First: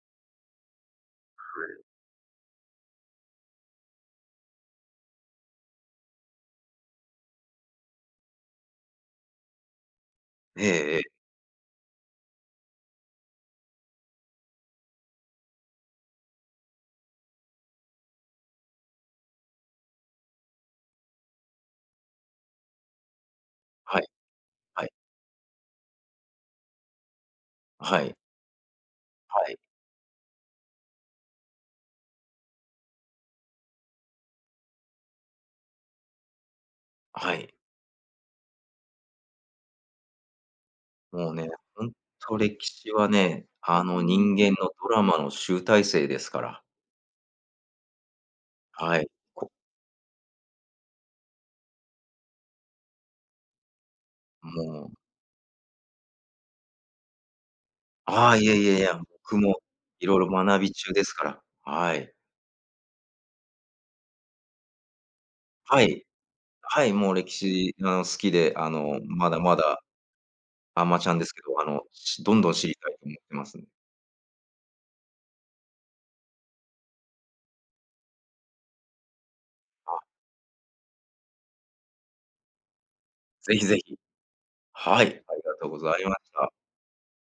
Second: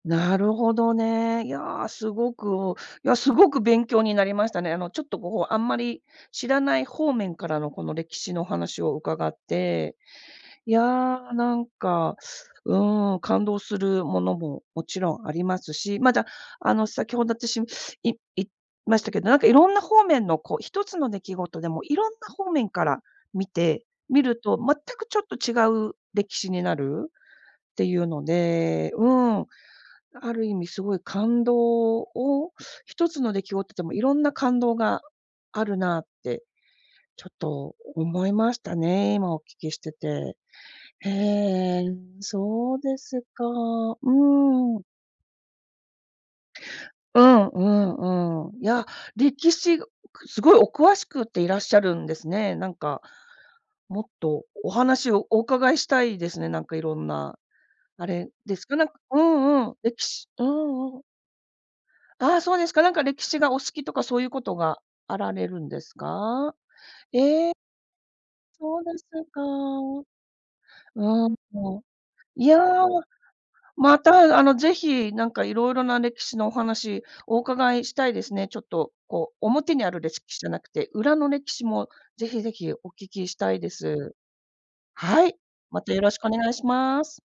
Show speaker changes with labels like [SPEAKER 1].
[SPEAKER 1] なるほどね。い
[SPEAKER 2] はい。
[SPEAKER 1] や、すごくいや、すごく勉強になりましたね。あの、ちょっと、こう、あんまり知らない方面からの、この歴史のお話を伺って、
[SPEAKER 2] え
[SPEAKER 1] いや、
[SPEAKER 2] えええ。
[SPEAKER 1] なんか、うーん。感動するものも、もちろんありますし、まだ、あの、先ほど私言いいましたけど、なんか、色んな方面の、こう、1つの出来事でも色んな方面から見て
[SPEAKER 2] はい。
[SPEAKER 1] みると、全
[SPEAKER 2] はい。
[SPEAKER 1] くちょっと違う歴史になるっ
[SPEAKER 2] あ、
[SPEAKER 1] てい
[SPEAKER 2] は
[SPEAKER 1] う
[SPEAKER 2] い。
[SPEAKER 1] ので、うー
[SPEAKER 2] は
[SPEAKER 1] ん。
[SPEAKER 2] い。
[SPEAKER 1] ある意味すごい感動を、1つの出来事っても、色んな感動があるなって、ちょ
[SPEAKER 2] は
[SPEAKER 1] っ
[SPEAKER 2] い。
[SPEAKER 1] と思いましたね、今お聞きしてて。へ
[SPEAKER 2] もうね、ほ
[SPEAKER 1] え、
[SPEAKER 2] んと、歴
[SPEAKER 1] そう
[SPEAKER 2] 史
[SPEAKER 1] で
[SPEAKER 2] は
[SPEAKER 1] すか。
[SPEAKER 2] ね、あ
[SPEAKER 1] う
[SPEAKER 2] の、人間の
[SPEAKER 1] ーん。
[SPEAKER 2] ドラマの集大成ですから。
[SPEAKER 1] うんうんうん。いや、
[SPEAKER 2] はい。こ
[SPEAKER 1] 歴史、すごいお詳しくていらっしゃるんですね。なんか、もっと、
[SPEAKER 2] も
[SPEAKER 1] お
[SPEAKER 2] う
[SPEAKER 1] 話をお伺いしたいですね、なんか、色んな、あ
[SPEAKER 2] あ
[SPEAKER 1] れ
[SPEAKER 2] あ、いや
[SPEAKER 1] で
[SPEAKER 2] い
[SPEAKER 1] すか？
[SPEAKER 2] やい
[SPEAKER 1] なんか
[SPEAKER 2] や、
[SPEAKER 1] う
[SPEAKER 2] 僕も、
[SPEAKER 1] んうん、歴
[SPEAKER 2] 色
[SPEAKER 1] 史
[SPEAKER 2] 々
[SPEAKER 1] う
[SPEAKER 2] 学び中
[SPEAKER 1] んう
[SPEAKER 2] で
[SPEAKER 1] ん。
[SPEAKER 2] すから、はい。
[SPEAKER 1] ああ、そうですか、なんか、歴史がお好きとかそういうことがあられるん
[SPEAKER 2] は
[SPEAKER 1] です
[SPEAKER 2] い。
[SPEAKER 1] か？
[SPEAKER 2] はい。もう歴
[SPEAKER 1] ええ。
[SPEAKER 2] 史が好きで、あ
[SPEAKER 1] そうで
[SPEAKER 2] の、
[SPEAKER 1] す
[SPEAKER 2] まだ
[SPEAKER 1] か。
[SPEAKER 2] まだ、
[SPEAKER 1] う
[SPEAKER 2] あまちゃんで
[SPEAKER 1] ー
[SPEAKER 2] す
[SPEAKER 1] ん。
[SPEAKER 2] けど、あの、しどん
[SPEAKER 1] い
[SPEAKER 2] どん
[SPEAKER 1] や、
[SPEAKER 2] 知りたいと思ってます。
[SPEAKER 1] また、あの、是非なんか色々な歴史のお話お伺いしたいですね。ちょっと、こう、表にある
[SPEAKER 2] あ。
[SPEAKER 1] 歴史じゃなくて、裏の歴史も、是非是非お聞きし
[SPEAKER 2] 是
[SPEAKER 1] た
[SPEAKER 2] 非
[SPEAKER 1] い
[SPEAKER 2] 是
[SPEAKER 1] で
[SPEAKER 2] 非。
[SPEAKER 1] す。
[SPEAKER 2] はい。
[SPEAKER 1] はい。
[SPEAKER 2] ありがとうご
[SPEAKER 1] また
[SPEAKER 2] ざ
[SPEAKER 1] よ
[SPEAKER 2] い
[SPEAKER 1] ろ
[SPEAKER 2] ま
[SPEAKER 1] しくお
[SPEAKER 2] し
[SPEAKER 1] 願
[SPEAKER 2] た。
[SPEAKER 1] いします。